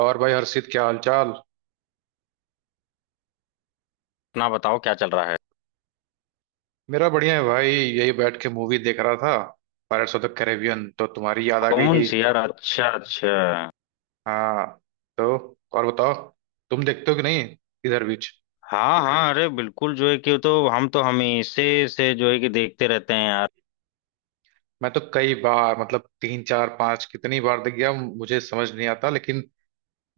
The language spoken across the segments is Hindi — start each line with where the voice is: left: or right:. right: और भाई हर्षित, क्या हाल चाल।
left: अपना बताओ, क्या चल रहा है।
right: मेरा बढ़िया है भाई, यही बैठ के मूवी देख रहा था पायरेट्स ऑफ द कैरेबियन, तो तुम्हारी याद आ गई
left: कौन
right: कि।
left: सी यार? अच्छा अच्छा।
right: हाँ। तो और बताओ, तुम देखते हो कि नहीं इधर बीच।
left: हाँ हाँ, अरे बिल्कुल, जो है कि तो हम तो हमेशा से जो है कि देखते रहते हैं यार।
right: मैं तो कई बार, मतलब तीन चार पांच कितनी बार देख गया, मुझे समझ नहीं आता। लेकिन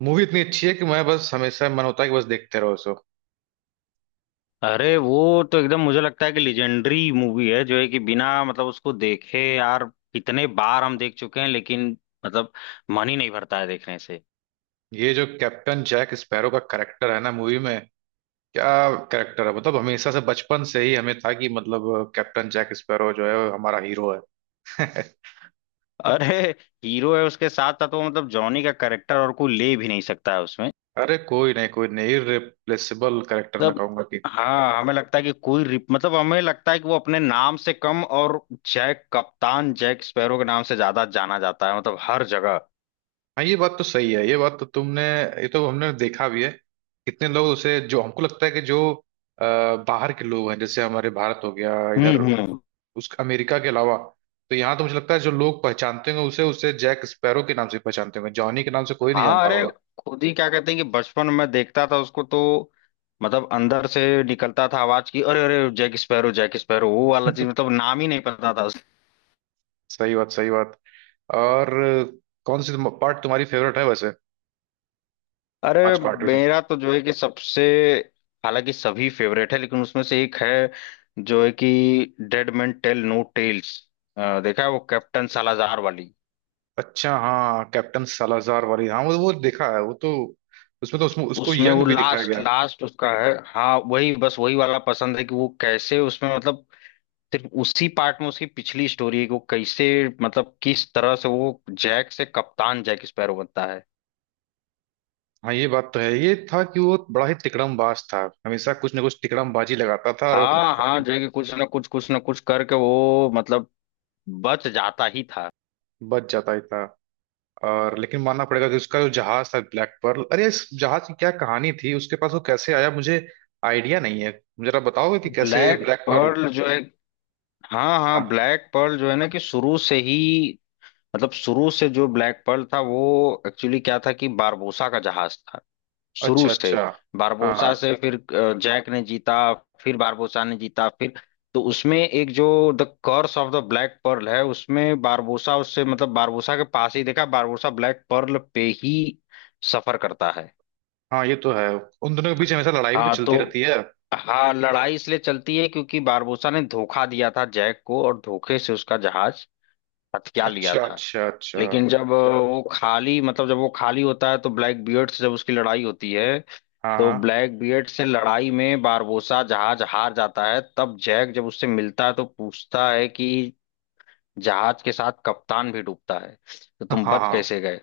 right: मूवी इतनी अच्छी है कि मैं बस, हमेशा मन होता है कि बस देखते रहो सो।
left: अरे वो तो एकदम मुझे लगता है कि लेजेंडरी मूवी है, जो है कि बिना मतलब उसको देखे यार कितने बार हम देख चुके हैं, लेकिन मतलब मन ही नहीं भरता है देखने से।
right: ये जो कैप्टन जैक स्पैरो का करेक्टर है ना मूवी में, क्या करेक्टर है, मतलब हमेशा से बचपन से ही हमें था कि मतलब कैप्टन जैक स्पैरो जो है वो हमारा हीरो है।
left: अरे हीरो है, उसके साथ था तो मतलब जॉनी का करेक्टर और कोई ले भी नहीं सकता है उसमें।
right: अरे कोई नहीं, कोई नहीं, इररिप्लेसेबल कैरेक्टर मैं
left: मतलब
right: कहूंगा कि।
left: हाँ, हमें लगता है कि कोई रिप मतलब हमें लगता है कि वो अपने नाम से कम और जैक, कप्तान जैक स्पैरो के नाम से ज्यादा जाना जाता है, मतलब हर जगह।
right: हाँ, ये बात तो सही है। ये बात तो तुमने, ये तो हमने देखा भी है। कितने लोग उसे, जो हमको लगता है कि जो बाहर के लोग हैं, जैसे हमारे भारत हो गया इधर,
left: हम्म।
right: उस अमेरिका के अलावा। तो यहाँ तो मुझे लगता है जो लोग पहचानते होंगे उसे उसे जैक स्पैरो के नाम से पहचानते होंगे, जॉनी के नाम से कोई नहीं
left: हाँ
right: जानता
left: अरे,
right: होगा।
left: खुद ही क्या कहते हैं कि बचपन में देखता था उसको तो मतलब अंदर से निकलता था आवाज की, अरे अरे जैक स्पैरो वो वाला चीज, मतलब नाम ही नहीं पता था।
right: सही बात, सही बात। और कौन सी पार्ट तुम्हारी फेवरेट है वैसे,
left: अरे
right: पांच पार्ट में से।
left: मेरा तो जो है कि सबसे, हालांकि सभी फेवरेट है लेकिन उसमें से एक है जो है कि Dead Man Tell No Tales. देखा है वो कैप्टन सालाजार वाली?
right: अच्छा, हाँ, कैप्टन सालाजार वाली। हाँ, वो देखा है वो तो। उसमें तो उसमें उसको
left: उसमें
right: यंग
left: वो
right: भी दिखाया
left: लास्ट
right: गया।
left: लास्ट उसका है। हाँ वही, बस वही वाला पसंद है कि वो कैसे उसमें मतलब सिर्फ उसी पार्ट में उसकी पिछली स्टोरी है कि वो कैसे, मतलब किस तरह से वो जैक से कप्तान जैक स्पैरो बनता है।
right: हाँ, ये बात तो है। ये था कि वो बड़ा ही तिकड़मबाज था, हमेशा कुछ ना कुछ तिकड़मबाजी लगाता था, और
left: हाँ हाँ, जो है कि कुछ ना कुछ करके वो मतलब बच जाता ही था।
right: बच जाता ही था। और लेकिन मानना पड़ेगा कि उसका जो जहाज था ब्लैक पर्ल, अरे इस जहाज की क्या कहानी थी, उसके पास वो कैसे आया, मुझे आइडिया नहीं है। जरा बताओगे कि कैसे
left: ब्लैक
right: ब्लैक पर्ल।
left: पर्ल जो है हाँ हाँ,
right: हाँ।
left: ब्लैक पर्ल जो है ना, कि शुरू से ही मतलब शुरू से जो ब्लैक पर्ल था वो एक्चुअली क्या था कि बारबोसा का जहाज था शुरू
right: अच्छा,
left: से।
right: अच्छा। हाँ,
left: बारबोसा
right: हाँ,
left: से फिर जैक ने जीता, फिर बारबोसा ने जीता, फिर तो उसमें एक जो The Curse of the Black Pearl है उसमें बारबोसा उससे मतलब बारबोसा के पास ही देखा, बारबोसा ब्लैक पर्ल पे ही सफर करता है।
right: हाँ, ये तो है। उन दोनों के बीच हमेशा लड़ाई भी तो
left: हाँ तो
right: चलती रहती है।
left: हाँ, लड़ाई इसलिए चलती है क्योंकि बारबोसा ने धोखा दिया था जैक को और धोखे से उसका जहाज हथिया लिया
right: अच्छा,
left: था।
right: अच्छा, अच्छा।
left: लेकिन जब वो खाली मतलब जब वो खाली होता है तो ब्लैक बियर्ड से जब उसकी लड़ाई होती है
right: हाँ,
left: तो
right: हाँ,
left: ब्लैक बियर्ड से लड़ाई में बारबोसा जहाज हार जाता है, तब जैक जब उससे मिलता है तो पूछता है कि जहाज के साथ कप्तान भी डूबता है, तो
right: हाँ,
left: तुम बच
right: हाँ,
left: कैसे गए।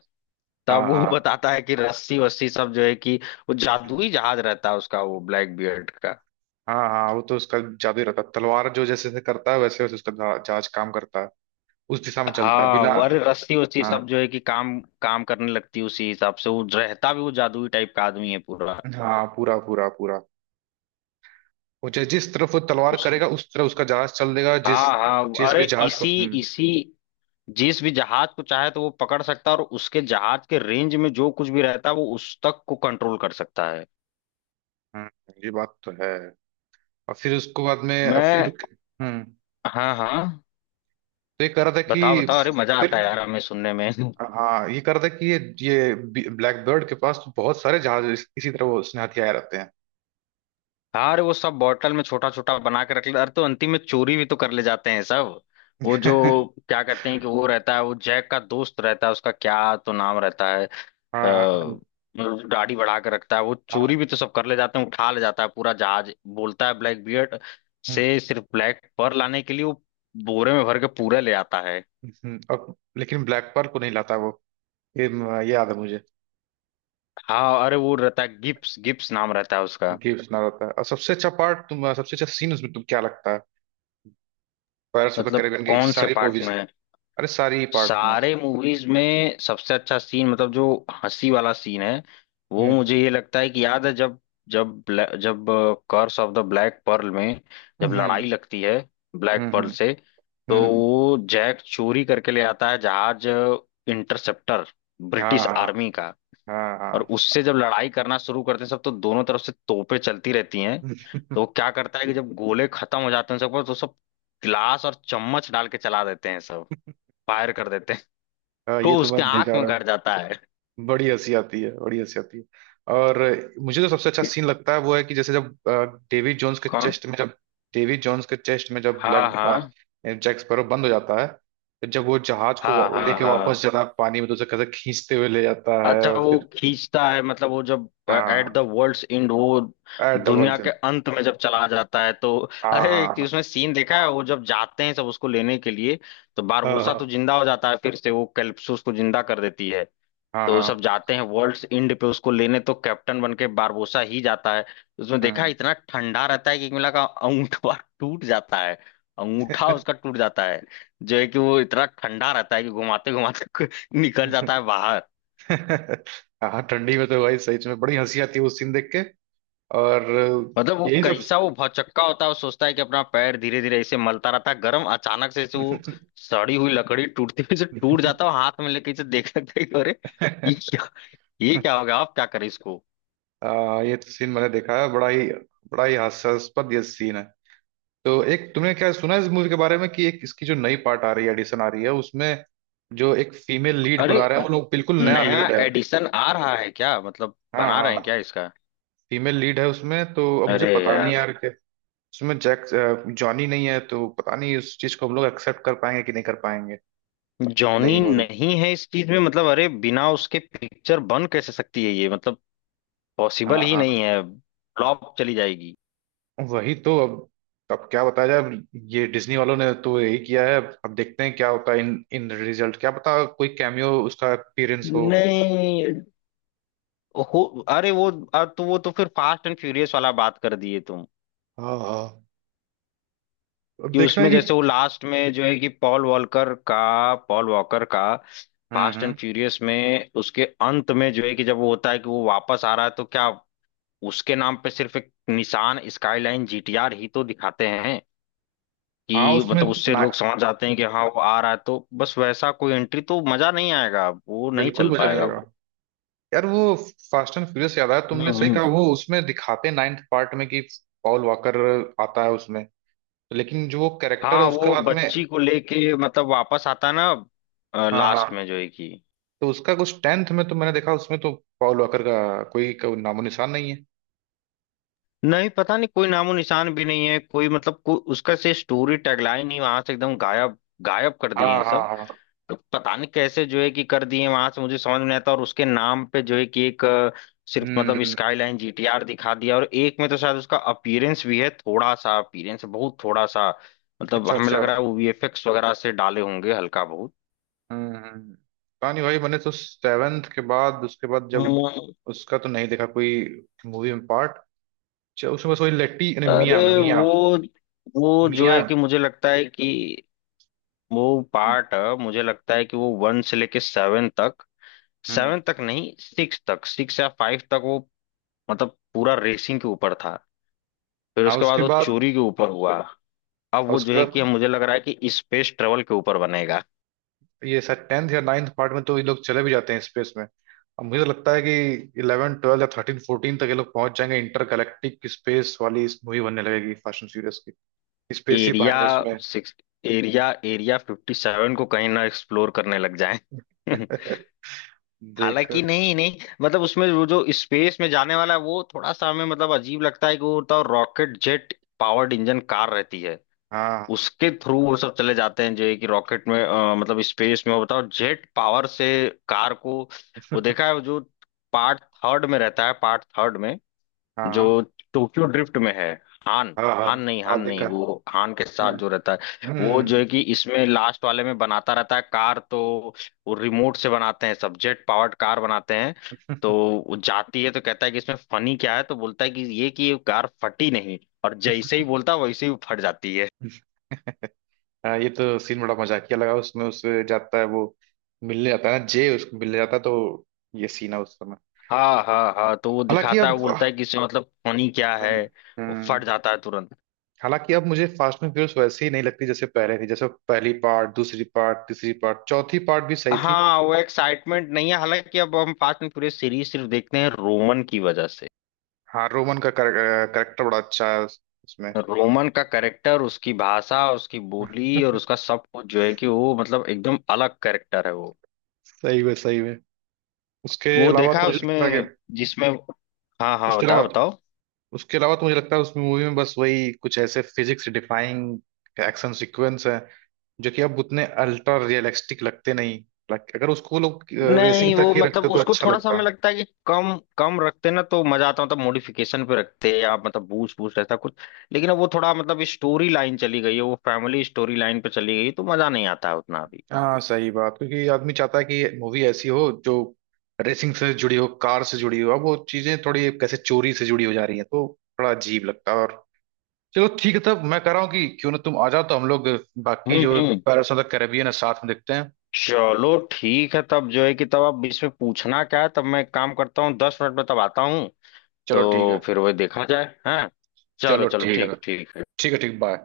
right: हाँ,
left: तब वो
right: हाँ, हाँ,
left: बताता है कि रस्सी वस्सी सब जो है कि वो जादुई जहाज रहता है उसका, वो ब्लैक बियर्ड का।
right: हाँ, हाँ, वो तो उसका जादू ही रहता है। तलवार जो जैसे जैसे करता है वैसे वैसे उसका जहाज काम करता है, उस दिशा में चलता है
left: हाँ
right: बिना।
left: वो, अरे रस्सी वस्सी
right: हाँ,
left: सब जो है कि काम काम करने लगती है उसी हिसाब से, वो रहता भी वो जादुई टाइप का आदमी है पूरा।
right: हाँ, पूरा पूरा पूरा। वो जिस तरफ वो तलवार करेगा उस तरफ उसका जहाज चल देगा, जिस
left: हाँ हाँ,
right: जिस
left: अरे
right: भी जहाज
left: इसी
right: को। हम्म।
left: इसी जिस भी जहाज को चाहे तो वो पकड़ सकता है, और उसके जहाज के रेंज में जो कुछ भी रहता है वो उस तक को कंट्रोल कर सकता है।
right: हम्म, ये बात तो है। और फिर उसको बाद में
left: मैं
right: फिर। हम्म।
left: हाँ हाँ,
right: तो ये कह रहा था कि
left: बताओ बताओ, अरे मजा
right: फिर,
left: आता है यार हमें सुनने में।
right: हाँ ये कह रहा था कि ये ब्लैक बर्ड के पास तो बहुत सारे जहाज इसी तरह वो उसने हथियाए रहते हैं।
left: हाँ अरे, वो सब बॉटल में छोटा छोटा बना के रख ले, अरे तो अंतिम में चोरी भी तो कर ले जाते हैं सब। वो जो क्या कहते हैं कि वो रहता है, वो जैक का दोस्त रहता है, उसका क्या तो नाम रहता है। अ,
right: हाँ, हाँ,
left: मतलब दाढ़ी बढ़ा के रखता है वो,
right: हाँ,
left: चोरी भी तो सब कर ले जाते हैं, उठा ले जाता है पूरा जहाज। बोलता है ब्लैक बियर्ड
right: हम्म।
left: से, सिर्फ ब्लैक पर लाने के लिए वो बोरे में भर के पूरा ले आता है।
right: और लेकिन ब्लैक पर्ल को नहीं लाता वो। ये याद है मुझे,
left: हाँ अरे, वो रहता है गिप्स, गिप्स नाम रहता है उसका।
right: कि सुना रहता है। और सबसे अच्छा पार्ट तुम, सबसे अच्छा सीन उसमें तुम क्या लगता है, पायरेट्स ऑफ द
left: मतलब
right: कैरिबियन की
left: कौन से
right: सारी
left: पार्ट
right: मूवीज।
left: में,
right: अरे सारी ही पार्ट में।
left: सारे मूवीज में सबसे अच्छा सीन, मतलब जो हंसी वाला सीन है वो
right: हम्म,
left: मुझे ये लगता है कि याद है, जब जब जब Curse of the Black Pearl में जब
right: हम्म,
left: लड़ाई
right: हम्म,
left: लगती है ब्लैक
right: हम्म,
left: पर्ल से, तो
right: हम्म,
left: वो जैक चोरी करके ले आता है जहाज, इंटरसेप्टर,
right: हाँ,
left: ब्रिटिश
right: हाँ,
left: आर्मी का।
right: हाँ,
left: और
right: हाँ।
left: उससे जब लड़ाई करना शुरू करते हैं सब, तो दोनों तरफ से तोपें चलती रहती हैं। तो वो क्या करता है कि जब गोले खत्म हो जाते हैं सबको तो सब गिलास और चम्मच डाल के चला देते हैं सब, फायर कर देते हैं,
right: हाँ, ये
left: को
right: तो
left: उसके
right: मैंने
left: आंख
right: देखा।
left: में गड़ जाता है।
right: बड़ी हंसी आती है, बड़ी हंसी आती है। और मुझे जो सबसे अच्छा सीन लगता है वो है कि जैसे जब डेविड जोन्स के
left: कौन?
right: चेस्ट में जब, डेविड जोन्स के चेस्ट में जब
left: हाँ
right: ब्लैक
left: हाँ।
right: जैक स्पैरो बंद हो जाता है, तो जब वो जहाज को
left: हाँ हाँ
right: लेके
left: हाँ।
right: वापस जाता है पानी में, तो उसे कैसे खींचते हुए ले जाता है,
left: अच्छा,
right: और
left: वो
right: फिर।
left: खींचता है मतलब वो जब एट द
right: हाँ,
left: वर्ल्ड्स एंड, वो
right: एट द
left: दुनिया
right: वर्ल्ड।
left: के अंत में जब चला जाता है तो अरे एक
right: हाँ,
left: उसमें सीन देखा है, वो जब जाते हैं सब उसको लेने के लिए तो
right: हाँ,
left: बारबोसा तो
right: हाँ,
left: जिंदा हो जाता है फिर से, वो कैलिप्सो उसको जिंदा कर देती है।
right: हाँ,
left: तो
right: हाँ,
left: वो सब
right: हाँ,
left: जाते हैं वर्ल्ड्स एंड पे उसको लेने तो कैप्टन बन के बारबोसा ही जाता है। उसमें देखा
right: हम्म।
left: इतना ठंडा रहता है कि मिला का अंगूठा बार टूट जाता है, अंगूठा उसका टूट जाता है, जो है कि वो इतना ठंडा रहता है कि घुमाते घुमाते निकल जाता है बाहर।
right: हाँ, ठंडी में तो भाई सही में बड़ी हंसी आती है वो सीन देख के। और
left: मतलब वो
right: यही सब।
left: कैसा, वो भौचक्का होता है, वो सोचता है कि अपना पैर धीरे धीरे ऐसे मलता रहता है गर्म, अचानक से ऐसे वो सड़ी हुई लकड़ी टूटती हुई से टूट जाता है, वो हाथ में लेके इसे देख सकता है कि अरे ये क्या, ये क्या हो गया, आप क्या करें इसको।
right: ये सीन मैंने देखा है, बड़ा ही हास्यास्पद ये सीन है। तो एक तुमने क्या सुना है इस मूवी के बारे में कि एक इसकी जो नई पार्ट आ रही है, एडिशन आ रही है, उसमें जो एक फीमेल लीड को
left: अरे
right: ला रहा है वो लोग, बिल्कुल नया
left: नया
right: लीड है।
left: एडिशन आ रहा है क्या, मतलब
right: हाँ,
left: बना रहे
right: हाँ,
left: हैं क्या इसका?
right: फीमेल लीड है उसमें। तो अब मुझे
left: अरे
right: पता नहीं
left: यार,
right: यार कि उसमें जैक जॉनी नहीं है, तो पता नहीं उस चीज को हम लोग एक्सेप्ट कर पाएंगे कि नहीं कर पाएंगे।
left: जॉनी
right: नई मूवी।
left: नहीं है इस चीज में मतलब अरे बिना उसके पिक्चर बन कैसे सकती है ये, मतलब पॉसिबल
right: हाँ,
left: ही
right: हाँ,
left: नहीं है। फ्लॉप चली जाएगी।
right: वही तो अब क्या बताया जाए अब। ये डिज्नी वालों ने तो यही किया है। अब देखते हैं क्या होता है, इन इन रिजल्ट। क्या पता कोई कैमियो उसका अपीयरेंस हो।
left: नहीं हो। अरे वो, अब तो वो तो फिर फास्ट एंड फ्यूरियस वाला बात कर दिए तुम
right: हाँ, हाँ, अब
left: कि
right: देखना
left: उसमें
right: है
left: जैसे
right: कि।
left: वो लास्ट में जो है कि पॉल वॉलकर का, पॉल वॉकर का
right: हम्म,
left: फास्ट एंड
right: हम्म।
left: फ्यूरियस में उसके अंत में जो है कि जब वो होता है कि वो वापस आ रहा है तो क्या, उसके नाम पे सिर्फ एक निसान स्काईलाइन जीटीआर ही तो दिखाते हैं
right: हाँ,
left: कि
right: उसमें,
left: मतलब उससे
right: ना,
left: लोग समझ जाते हैं कि हाँ वो आ रहा है, तो बस वैसा कोई एंट्री तो मजा नहीं आएगा, वो नहीं
right: बिल्कुल
left: चल
right: मजा नहीं
left: पाएगा
right: आएगा।
left: वो।
right: यार वो फास्ट एंड फ्यूरियस याद आया,
left: हम्म
right: तुमने सही कहा।
left: हम्म।
right: वो उसमें दिखाते नाइन्थ पार्ट में कि पॉल वॉकर आता है उसमें, लेकिन जो वो कैरेक्टर है
left: हाँ
right: उसका
left: वो
right: बाद में।
left: बच्ची को लेके मतलब वापस आता है ना
right: हाँ,
left: लास्ट
right: हाँ,
left: में जो है कि
right: तो उसका कुछ 10th में तो मैंने देखा, उसमें तो पॉल वॉकर का कोई, कोई नामो निशान नहीं है।
left: नहीं, पता नहीं कोई नामो निशान भी नहीं है, कोई मतलब कोई उसका से स्टोरी टैगलाइन ही वहां से एकदम गायब, गायब कर
right: हाँ,
left: दिए हैं सब।
right: हाँ, हाँ,
left: तो पता नहीं कैसे जो है कि कर दिए वहां से, मुझे समझ में नहीं आता, और उसके नाम पे जो है कि एक सिर्फ
right: हम्म,
left: मतलब स्काईलाइन जीटीआर दिखा दिया, और एक में तो शायद उसका अपीयरेंस भी है, थोड़ा सा अपीयरेंस, बहुत थोड़ा सा। मतलब
right: अच्छा,
left: हमें
right: अच्छा,
left: लग रहा है वो वीएफएक्स वगैरह से डाले होंगे हल्का बहुत।
right: हम्म, पता नहीं भाई, मैंने तो सेवेंथ के बाद उसके बाद जब
left: हम्म।
right: उसका तो नहीं देखा कोई मूवी में पार्ट। उसमें बस वही लेट्टी, अरे मिया,
left: अरे
right: मिया,
left: वो जो
right: मिया।
left: है कि मुझे लगता है कि वो पार्ट, मुझे लगता है कि वो वन से लेके सेवन तक, सेवन
right: हम्म।
left: तक नहीं सिक्स तक, सिक्स या फाइव तक वो मतलब पूरा रेसिंग के ऊपर था। फिर
right: हाँ,
left: उसके बाद
right: उसके
left: वो
right: बाद।
left: चोरी के ऊपर हुआ। अब
right: और
left: वो जो
right: उसके
left: है कि
right: बाद,
left: मुझे लग रहा है कि स्पेस ट्रेवल के ऊपर बनेगा।
right: ये शायद 10th या नाइन्थ पार्ट में तो ये लोग चले भी जाते हैं स्पेस में। अब मुझे तो लगता है कि 11 12 या 13 14 तक ये लोग पहुंच जाएंगे, इंटरगैलेक्टिक स्पेस वाली इस मूवी बनने लगेगी फास्ट एंड फ्यूरियस की, स्पेसशिप
left: एरिया
right: आएंगे उसमें।
left: सिक्स, एरिया एरिया 57 को कहीं ना एक्सप्लोर करने लग जाए।
right: देख।
left: हालांकि नहीं नहीं, मतलब उसमें वो जो स्पेस में जाने वाला है वो थोड़ा सा हमें मतलब अजीब लगता है कि वो होता है rocket jet powered engine car रहती है,
right: हाँ,
left: उसके थ्रू वो सब चले जाते हैं जो है कि रॉकेट में मतलब स्पेस में, वो बताओ जेट पावर से कार को। वो देखा है वो, जो पार्ट थर्ड में रहता है, पार्ट थर्ड में जो
right: हाँ,
left: टोक्यो ड्रिफ्ट में है, हान,
right: हाँ, हाँ,
left: हान नहीं, हान
right: हाँ, देखा।
left: नहीं, वो हान के
right: हम्म,
left: साथ जो रहता है, वो जो
right: हम्म।
left: है कि इसमें लास्ट वाले में बनाता रहता है कार, तो वो रिमोट से बनाते हैं सब, जेट पावर्ड कार बनाते हैं, तो वो जाती है तो कहता है कि इसमें फनी क्या है, तो बोलता है कि ये कार फटी नहीं, और जैसे ही बोलता है वैसे ही वो फट जाती है।
right: हाँ, ये तो सीन बड़ा मजाकिया लगा उसमें, उससे जाता है वो, मिलने जाता है ना जे उसको मिलने जाता है, तो ये सीन है उस समय।
left: हाँ हाँ हाँ, तो वो
right: हालांकि
left: दिखाता है,
right: अब,
left: वो बोलता है कि इसमें मतलब फनी क्या है,
right: हम्म,
left: वो
right: हम्म,
left: फट जाता है तुरंत।
right: हालांकि अब मुझे फास्ट एंड फ्यूरियस वैसे ही नहीं लगती जैसे पहले थी। जैसे पहली पार्ट, दूसरी पार्ट, तीसरी पार्ट, चौथी पार्ट भी सही थी।
left: हाँ वो एक्साइटमेंट नहीं है, हालांकि अब हम फास्ट एंड पूरे सीरीज सिर्फ देखते हैं रोमन की वजह से।
right: हाँ, रोमन का करेक्टर बड़ा अच्छा है उसमें।
left: रोमन का कैरेक्टर, उसकी भाषा, उसकी बोली और उसका सब कुछ जो है कि वो मतलब एकदम अलग कैरेक्टर है वो।
right: सही में, सही में। उसके
left: वो
right: अलावा
left: देखा
right: तो
left: है
right: मुझे लगता है कि,
left: उसमें जिसमें, हाँ हाँ
right: उसके
left: बताओ
right: अलावा,
left: बताओ।
right: उसके अलावा तो मुझे लगता है उस मूवी में बस वही कुछ ऐसे फिजिक्स डिफाइंग एक्शन सीक्वेंस है, जो कि अब उतने अल्ट्रा रियलिस्टिक लगते नहीं। लाइक अगर उसको लोग
left: नहीं
right: रेसिंग तक
left: वो
right: ही
left: मतलब
right: रखते तो
left: उसको
right: अच्छा
left: थोड़ा सा हमें
right: लगता।
left: लगता है कि कम कम रखते ना तो मजा आता, मतलब मॉडिफिकेशन पे रखते या मतलब बूस्ट बूस्ट ऐसा कुछ। लेकिन अब वो थोड़ा मतलब स्टोरी लाइन चली गई है वो फैमिली स्टोरी लाइन पे चली गई, तो मजा नहीं आता है उतना अभी।
right: हाँ, सही बात। क्योंकि आदमी चाहता है कि मूवी ऐसी हो जो रेसिंग से जुड़ी हो, कार से जुड़ी हो। अब वो चीजें थोड़ी कैसे चोरी से जुड़ी हो जा रही है, तो बड़ा अजीब लगता है। और चलो ठीक है तब, मैं कह रहा हूँ कि क्यों ना तुम आ जाओ तो हम लोग बाकी जो
left: हम्म।
right: पैरस ऑफ द कैरेबियन है साथ में देखते हैं।
left: चलो ठीक है, तब जो है कि तब आप इसमें पूछना क्या है, तब मैं एक काम करता हूँ, 10 मिनट में तब आता हूँ।
right: चलो ठीक
left: तो
right: है।
left: फिर वही देखा जाए हैं। चलो
right: चलो
left: चलो,
right: ठीक है,
left: ठीक ठीक है।
right: ठीक है। ठीक, बाय।